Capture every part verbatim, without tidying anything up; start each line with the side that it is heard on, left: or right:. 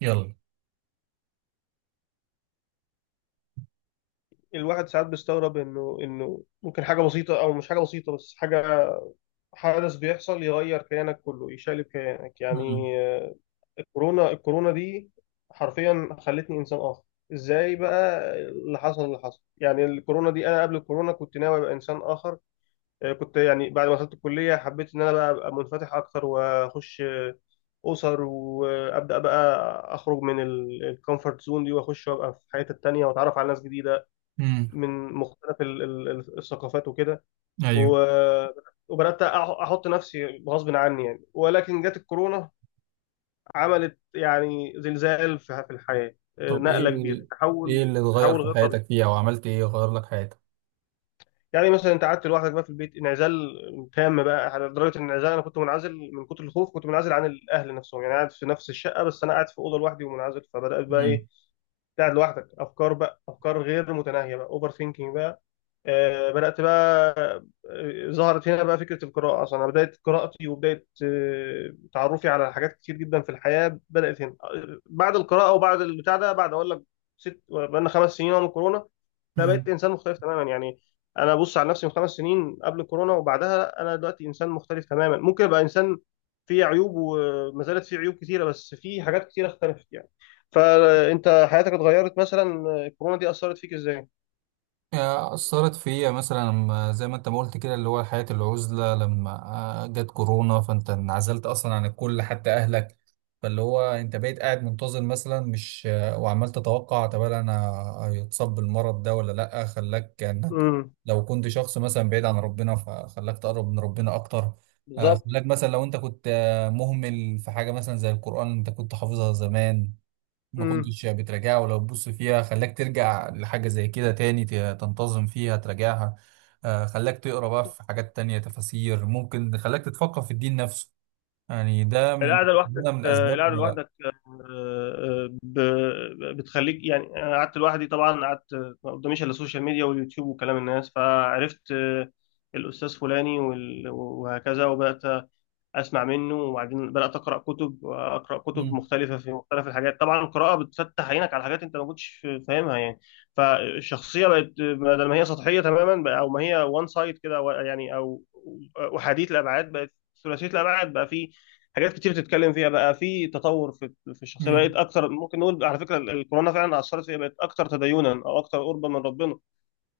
right: يلا.
left: الواحد ساعات بيستغرب انه انه ممكن حاجه بسيطه او مش حاجه بسيطه بس حاجه حدث بيحصل يغير كيانك كله، يشقلب كيانك يعني.
right: امم.
left: آه، الكورونا، الكورونا دي حرفيا خلتني انسان اخر. ازاي بقى اللي حصل اللي حصل يعني الكورونا دي. انا قبل الكورونا كنت ناوي ابقى انسان اخر. آه، كنت يعني بعد ما دخلت الكليه حبيت ان انا بقى ابقى منفتح اكتر واخش آه، اسر، وابدا بقى اخرج من الكومفورت زون دي، واخش وابقى في حياتي التانيه، واتعرف على ناس جديده
right: امم.
left: من مختلف ال- ال- ال- الثقافات وكده.
right: ايوه.
left: و- وبدات أح- احط نفسي غصب عني يعني، ولكن جت الكورونا. عملت يعني زلزال في في الحياه،
right: طب ايه
left: نقله كبيره،
right: ال... ايه
left: تحول
right: اللي اتغير
left: تحول
right: في
left: غير طبيعي.
right: حياتك فيها او عملت ايه غير لك حياتك؟
left: يعني مثلا انت قعدت لوحدك بقى في البيت، انعزال تام بقى على درجه الانعزال. انا كنت منعزل من كتر الخوف، كنت منعزل عن الاهل نفسهم يعني. قاعد في نفس الشقه بس انا قاعد في اوضه لوحدي ومنعزل، فبدات بقى ايه، قاعد لوحدك، افكار بقى، افكار غير متناهيه بقى، اوفر ثينكينج بقى. آه، بدأت بقى آه، ظهرت هنا بقى فكرة القراءة. أصلا أنا بداية قراءتي وبداية آه، تعرفي على حاجات كتير جدا في الحياة بدأت هنا، آه، بعد القراءة وبعد البتاع ده. بعد أقول لك ست بقالنا خمس سنين أهو من كورونا. لا، بقيت
right: امم.
left: إنسان مختلف تماما يعني. أنا ببص على نفسي من خمس سنين قبل كورونا وبعدها، أنا دلوقتي إنسان مختلف تماما. ممكن أبقى إنسان فيه عيوب، وما زالت فيه عيوب كتيرة، بس فيه حاجات كتيرة اختلفت يعني. فأنت حياتك اتغيرت مثلا، آه، الكورونا دي أثرت فيك إزاي؟
right: آه، أثرت فيا مثلا لما- زي ما أنت ما قلت كده، اللي هو حياة العزلة. لما آه، جت كورونا فأنت انعزلت أصلا عن الكل، حتى أهلك. فاللي هو أنت بقيت قاعد منتظر، مثلا مش آه، وعمال تتوقع، طب أنا هيتصاب بالمرض ده ولا لأ. خلاك إنك
left: امم.
right: لو كنت شخص مثلا بعيد عن ربنا فخلاك تقرب من ربنا أكتر. آه،
left: بالظبط.
right: خلاك مثلا لو أنت كنت آه، مهمل في حاجة مثلا زي القرآن، أنت كنت حافظها زمان، ما
left: امم.
right: كنتش بتراجعها، ولو تبص فيها خلاك ترجع لحاجة زي كده تاني ت- تنتظم فيها تراجعها. آه، خلاك تقرا بقى في حاجات تانية، تفاسير، ممكن خلاك تتفقه في الدين نفسه. يعني ده من
left: القعده لوحدك،
right: ده من
left: آه،
right: الأسباب.
left: القعده لوحدك، آه، آه، ب- بتخليك يعني. انا قعدت لوحدي طبعا، قعدت ما قداميش الا السوشيال ميديا واليوتيوب وكلام الناس. فعرفت آه، الاستاذ فلاني وال- وهكذا، وبدات اسمع منه. وبعدين بدات اقرا كتب، اقرا كتب
right: مم.
left: مختلفه في مختلف الحاجات. طبعا القراءه بتفتح عينك على حاجات انت ما كنتش فاهمها يعني. فالشخصيه بقت، بدل ما هي سطحيه تماما، بقى- او ما هي وان سايد كده، و- يعني او احاديه الابعاد، بقت ثلاثيه الابعاد. بقى في حاجات كتير تتكلم فيها، بقى في تطور في في الشخصيه. بقت
right: مم.
left: اكثر، ممكن نقول على فكره الكورونا فعلا اثرت فيها، بقت اكثر تدينا او اكثر قربا من ربنا.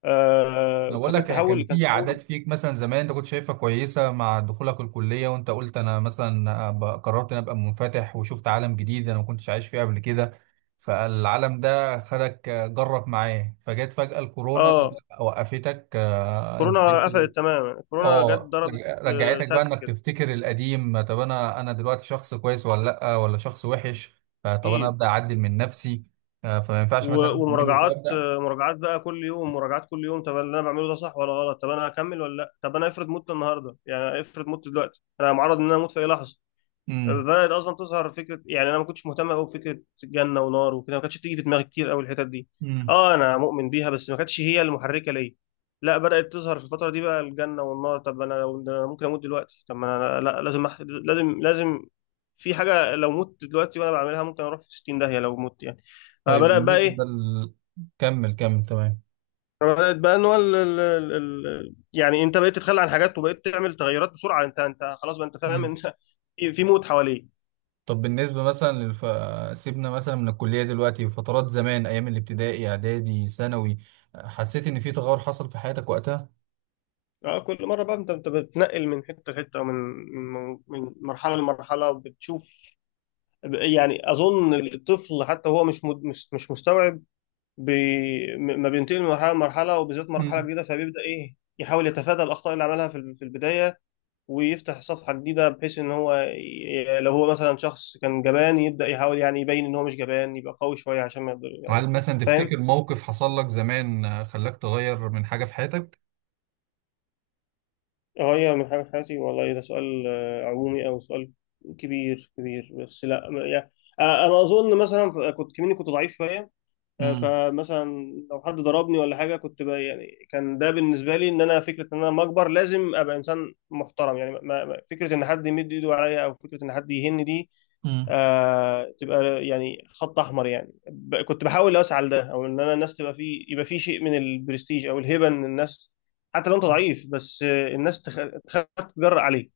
left: آه،
right: انا بقول لك
left: فكان تحول،
right: كان
left: كان
right: في
left: تحول.
right: عادات فيك مثلا زمان انت كنت شايفها كويسه، مع دخولك الكليه وانت قلت انا مثلا أبقى- قررت ان ابقى منفتح وشفت عالم جديد انا ما كنتش عايش فيه قبل كده. فالعالم ده خدك جرك معاه. فجت فجاه الكورونا
left: اه،
right: وقفتك. آه، انت
left: كورونا
right: بقيت
left: قفلت تماما، كورونا جت
right: اه
left: ضربت.
right: رج-
left: آه،
right: رجعتك بقى
left: سد
right: انك
left: كده.
right: تفتكر القديم. طب انا انا دلوقتي شخص كويس ولا لا، ولا شخص وحش؟ آه، طب انا
left: اكيد.
right: ابدا اعدل من نفسي. آه، فما ينفعش
left: و-
right: مثلا اعمله
left: ومراجعات،
right: فابدا.
left: آه، مراجعات بقى كل يوم، مراجعات كل يوم. طب اللي انا بعمله ده صح ولا غلط؟ طب انا هكمل ولا لا؟ طب انا افرض مت النهارده يعني، افرض مت دلوقتي. انا معرض ان انا اموت في اي لحظه.
right: امم.
left: بدأت أصلا تظهر فكرة يعني. أنا ما كنتش مهتم أوي بفكرة جنة ونار وكده، ما كانتش بتيجي في دماغي كتير أوي الحتت دي.
right: امم.
left: أه، أنا مؤمن بيها بس ما كانتش هي المحركة ليا. لا، بدأت تظهر في الفترة دي بقى الجنة والنار. طب أنا لو ده، أنا ممكن أموت دلوقتي. طب ما أنا لا، لازم أح... لازم لازم. في حاجة لو مت دلوقتي وأنا بعملها ممكن أروح في ستين داهية لو مت يعني.
right: طيب،
left: فبدأت بقى
right: بالنسبة
left: إيه،
right: ل... كمل كمل، تمام.
left: بدأت بقى إن هو ال... ال... ال... ال- يعني أنت بقيت تتخلى عن حاجات، وبقيت تعمل تغيرات بسرعة. أنت أنت خلاص بقى، أنت فاهم،
right: مم.
left: أنت في موت حواليك.
right: طب بالنسبة مثلا للف... سيبنا مثلا من الكلية دلوقتي، فترات زمان أيام الابتدائي، إعدادي، ثانوي، حسيت إن في تغير حصل في حياتك وقتها؟
left: اه، كل مرة بقى انت انت بتنقل من حتة لحتة، ومن من من مرحلة لمرحلة بتشوف. يعني اظن الطفل حتى هو مش مد- مش مش مستوعب بي، م- ما بينتقل من مرحلة لمرحلة، وبالذات مرحلة
right: مم.
left: جديدة. فبيبدأ ايه، يحاول يتفادى الاخطاء اللي عملها في ال- في البداية، ويفتح صفحة جديدة. بحيث ان هو، ي- لو هو مثلا شخص كان جبان، يبدأ يحاول يعني يبين ان هو مش جبان، يبقى قوي شوية عشان ما يقدر يعني.
right: هل مثلا
left: فاهم.
right: تفتكر موقف حصل لك زمان آه، خلاك تغير من حاجة في حياتك؟
left: اه، هي من حاجة في حياتي. والله ده سؤال آه، عمومي أو سؤال كبير كبير، بس لا م- يعني آه، أنا أظن مثلا، ف- كنت كمني كنت ضعيف شوية. آه،
right: امم.
left: فمثلا لو حد ضربني ولا حاجة، كنت ب- يعني كان ده بالنسبة لي، إن أنا فكرة إن أنا لما أكبر لازم أبقى إنسان محترم يعني. ما ما- فكرة إن حد يمد إيده عليا، أو فكرة إن حد يهني دي،
right: امم.
left: آه، تبقى يعني خط احمر يعني. ب- كنت بحاول اوسع لده، او ان انا الناس تبقى فيه، يبقى فيه شيء من البرستيج او الهيبه. ان الناس حتى لو انت ضعيف، بس آه، الناس تخ... تخاف تتجرأ عليك.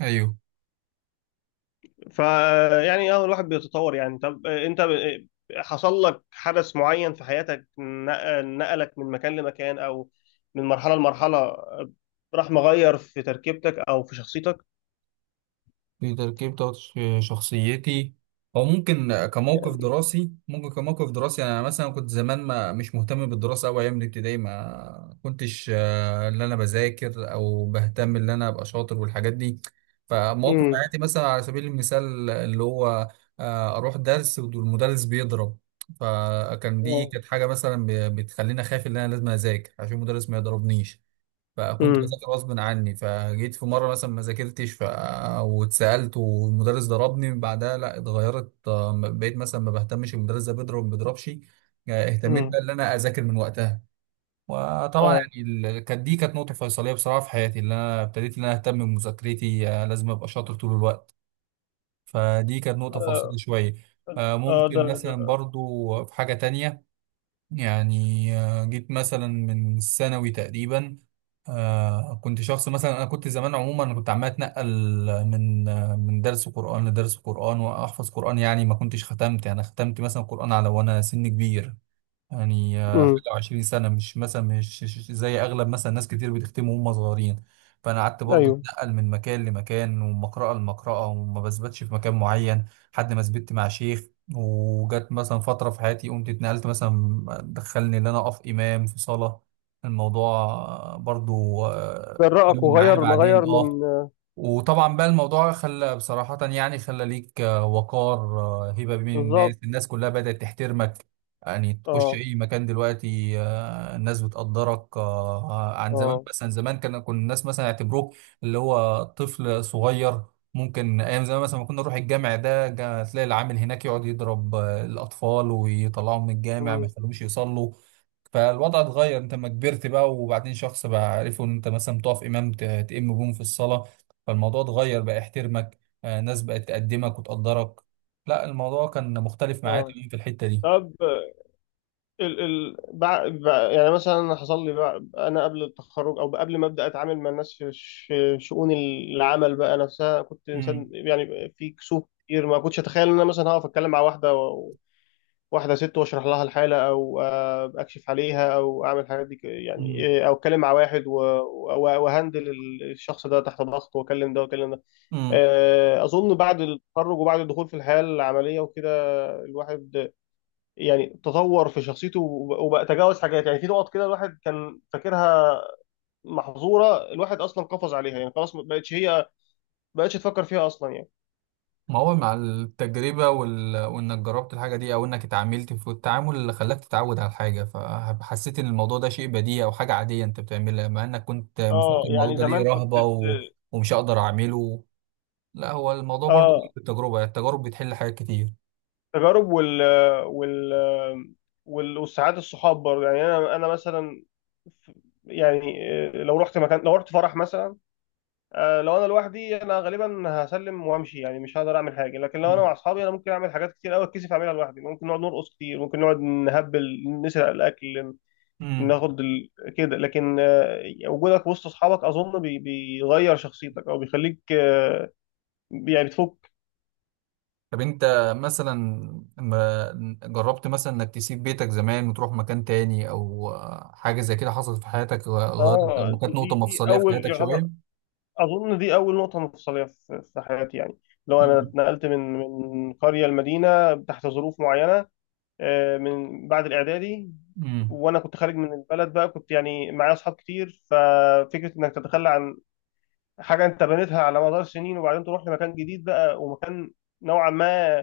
right: ايوه.
left: فيعني اه، الواحد بيتطور يعني. طب آه، انت آه، حصل لك حدث معين في حياتك، نق- نقلك من مكان لمكان، او من مرحله لمرحله، آه، راح مغير في تركيبتك او في شخصيتك
right: في تركيب بتاعت شخصيتي. او ممكن كموقف
left: يعني؟
right: دراسي، ممكن كموقف دراسي. يعني انا مثلا كنت زمان ما مش مهتم بالدراسه أوي، ايام الابتدائي ما كنتش آه، اللي انا بذاكر او بهتم ان انا ابقى شاطر والحاجات دي. فمواقف
left: امم.
right: حياتي مثلا على سبيل المثال اللي هو آه، اروح درس والمدرس بيضرب، فكان دي كانت حاجه مثلا ب- بتخليني اخاف ان انا لازم اذاكر عشان المدرس ما يضربنيش. فكنت
left: امم.
right: بذاكر غصب عني، فجيت في مره مثلا ما ذاكرتش ف... واتسالت والمدرس ضربني بعدها. لا اتغيرت. آه، بقيت مثلا ما بهتمش المدرس ده بيضرب ما بيضربش. آه، اهتميت
left: امم.
right: بقى ان انا اذاكر من وقتها. وطبعا
left: اه.
right: يعني ال- كانت دي كانت نقطه فيصليه بصراحه في حياتي، اللي انا ابتديت ان انا اهتم بمذاكرتي. آه، لازم ابقى شاطر طول الوقت. فدي كانت نقطه فاصله
left: آه.
right: شويه. آه،
left: آه، ده.
right: ممكن مثلا برضو في حاجه تانية. يعني آه، جيت مثلا من الثانوي تقريبا. آه، كنت شخص مثلا، انا كنت زمان عموما انا كنت عمال اتنقل من آه، من درس قرآن لدرس قرآن واحفظ قرآن. يعني ما كنتش ختمت، يعني ختمت مثلا قرآن على وانا سن كبير. يعني آه، حاجة
left: امم.
right: وعشرين سنة، مش مثلا مش مش زي أغلب مثلا ناس كتير بتختموا وهم صغيرين. فأنا قعدت برضه
left: ايوه.
right: أتنقل من مكان لمكان ومن مقرأة لمقرأة وما بثبتش في مكان معين، لحد ما ثبت مع شيخ. وجت مثلا فترة في حياتي قمت اتنقلت مثلا، دخلني إن أنا أقف إمام في صلاة. الموضوع آه، برضه آه،
left: جرأك،
right: كمل معايا
left: وغير غير
right: بعدين أه.
left: من.
right: وطبعا بقى الموضوع خلى بصراحة، يعني خلى ليك آه، وقار، آه، هيبة بين الناس.
left: بالظبط.
right: الناس كلها بدأت تحترمك. يعني تخش
left: اه.
right: أي مكان دلوقتي آه، الناس بتقدرك آه، عن زمان.
left: اه.
right: مثلا زمان كان كنا الناس مثلا يعتبروك اللي هو طفل صغير. ممكن أيام زمان مثلا ما كنا نروح الجامع ده جا- تلاقي العامل هناك يقعد يضرب آه، الأطفال ويطلعهم من الجامع، ما
left: امم.
right: يخلوهمش يصلوا. فالوضع اتغير. انت لما كبرت بقى، وبعدين شخص بقى عرفوا ان انت مثلا بتقف امام ت- تئم بهم في الصلاه. فالموضوع اتغير بقى يحترمك. آه، ناس بقت تقدمك وتقدرك. لا الموضوع كان مختلف معايا
left: اه.
right: تماما في الحتة دي.
left: طب ال ال بع... بع... يعني مثلا أنا حصل لي بع... انا قبل التخرج، او قبل ما ابدا اتعامل مع الناس في ش... شؤون العمل بقى نفسها، كنت
right: امم.
left: انسان يعني في كسوف كتير. ما كنتش اتخيل ان انا مثلا هقف اتكلم مع واحده و... واحده ست، واشرح لها الحاله، او آه، اكشف عليها، او اعمل الحاجات دي، ك- يعني
right: امم.
left: إيه، او اتكلم مع واحد و... و... وهندل الشخص ده تحت ضغط، واكلم ده واكلم ده.
right: امم.
left: آه، اظن بعد التخرج وبعد الدخول في الحياه العمليه وكده، الواحد يعني تطور في شخصيته، وب- وبقى تجاوز حاجات. يعني في نقط كده الواحد كان فاكرها محظوره، الواحد اصلا قفز عليها يعني. خلاص، ما بقتش هي ما بقتش تفكر فيها اصلا يعني.
right: ما هو مع التجربة وال... وإنك جربت الحاجة دي، أو إنك اتعاملت في التعامل اللي خلاك تتعود على الحاجة، فحسيت إن الموضوع ده شيء بديهي أو حاجة عادية أنت بتعملها، مع إنك كنت
left: اه،
right: مفكر الموضوع
left: يعني
right: ده ليه
left: زمان كنت
right: رهبة و...
left: ت-
right: ومش هقدر أعمله. لا هو الموضوع برضو بيجي
left: اه،
right: بالتجربة، التجارب بتحل حاجات كتير.
left: تجارب وال وال وال- والسعادة، الصحاب برضه يعني. انا انا مثلا، ف- يعني آه، لو رحت مكان، لو رحت فرح مثلا، آه، لو انا لوحدي، انا غالبا هسلم وامشي يعني، مش هقدر اعمل حاجه. لكن لو انا مع اصحابي، انا ممكن اعمل حاجات كتير قوي اتكسف اعملها لوحدي. ممكن نقعد نرقص كتير، ممكن نقعد نهبل، نسرق الاكل،
right: امم.
left: ناخد ال... كده. لكن آه، وجودك وسط اصحابك اظن بي... بيغير شخصيتك، او بيخليك آه، يعني بتفك.
right: طب انت مثلا ما جربت مثلا انك تسيب بيتك زمان وتروح مكان تاني، او حاجة زي كده حصلت في حياتك غيرت،
left: اه،
right: لما كانت
left: دي
right: نقطة
left: دي دي
right: مفصلية في
left: اول
right: حياتك
left: يعتبر،
right: شوية؟
left: اظن دي اول نقطه مفصليه في في حياتي يعني. لو انا
right: امم.
left: اتنقلت من من قريه لمدينه تحت ظروف معينه، آه، من بعد الاعدادي،
right: امم.
left: وانا كنت خارج من البلد بقى، كنت يعني معايا اصحاب كتير. ففكره انك تتخلى عن حاجه انت بنيتها على مدار سنين، وبعدين تروح لمكان جديد بقى، ومكان نوعا ما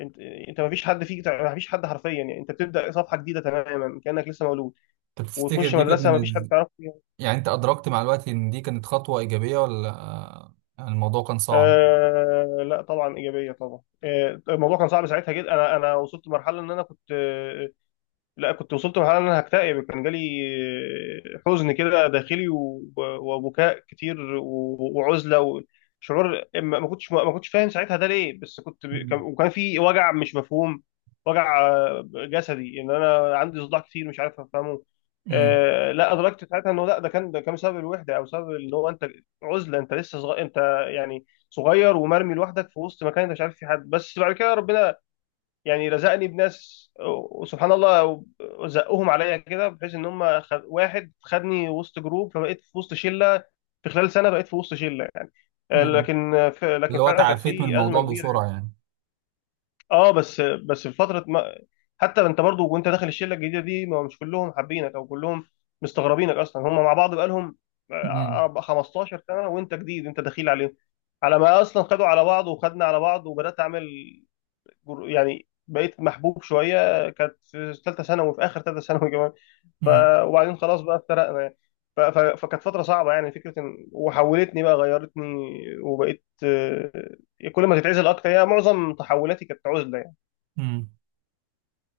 left: انت انت ما فيش حد فيك، ما فيش حد حرفيا يعني. انت بتبدا صفحه جديده تماما، كانك لسه مولود،
right: طب تفتكر
left: وتخش
right: دي كانت
left: مدرسه
right: من
left: ما فيش حد
right: ال...
left: تعرفه فيها.
right: يعني انت ادركت مع الوقت ان دي كانت خطوة ايجابية، ولا آه، الموضوع كان صعب؟
left: آه لا طبعا ايجابيه، طبعا. آه، الموضوع كان صعب ساعتها جدا. انا انا وصلت لمرحله ان انا كنت آه لا كنت وصلت لمرحله ان انا هكتئب يعني. كان جالي حزن كده داخلي، و- وبكاء كتير، و- وعزله وشعور. ما ما كنتش ما كنتش فاهم ساعتها ده ليه، بس كنت ب- كان-
right: مم.
left: وكان في وجع مش مفهوم. وجع آه، جسدي، ان انا عندي صداع كتير مش عارف افهمه.
right: امم.
left: آه، لا، ادركت ساعتها انه لا، ده كان ده كان بسبب الوحده، او سبب ان هو انت عزله. انت لسه صغير، انت يعني صغير ومرمي لوحدك في وسط مكان، انت مش عارف في حد. بس بعد كده ربنا يعني رزقني بناس، وسبحان الله زقهم عليا كده، بحيث ان هم خد... واحد خدني وسط جروب، فبقيت في وسط شله. في خلال سنه بقيت في وسط شله يعني. آه،
right: امم.
left: لكن في... لكن
right: اللي هو
left: فعلا كانت
right: تعافيت من
left: في ازمه
right: الموضوع
left: كبيره يعني.
right: بسرعة يعني.
left: اه، بس بس في فتره ما... حتى انت برضو وانت داخل الشله الجديده دي، ما مش كلهم حابينك، او كلهم مستغربينك اصلا. هم مع بعض بقالهم
right: امم.
left: آه، خمستاشر سنه وانت جديد، انت دخيل عليهم. على ما اصلا خدوا على بعض وخدنا على بعض، وبدات اعمل جر- يعني بقيت محبوب شويه. كانت في ثالثه ثانوي، في اخر ثالثه ثانوي كمان. ف وبعدين خلاص بقى افترقنا يعني. ف... ف... فكانت فتره صعبه يعني. فكره ان وحولتني بقى، غيرتني، وبقيت آه، كل ما تتعزل اكتر. يعني معظم تحولاتي كانت عزله يعني.
right: امم.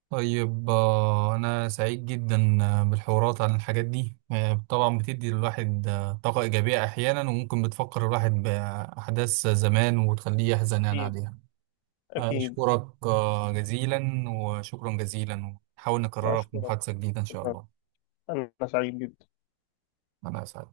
right: طيب، آه، أنا سعيد جدا آه، بالحوارات عن الحاجات دي. آه، طبعا بتدي للواحد آه، طاقة إيجابية أحيانا، وممكن بتفكر الواحد بأحداث زمان وتخليه يحزن يعني
left: اكيد.
right: عليها.
left: اكيد.
right: أشكرك آه، جزيلا، وشكرا جزيلا، ونحاول
left: مع
right: نكررها في
left: شكرا.
right: محادثة جديدة إن شاء
left: شكرا.
right: الله.
left: انا سعيد جدا.
right: أنا أسعد.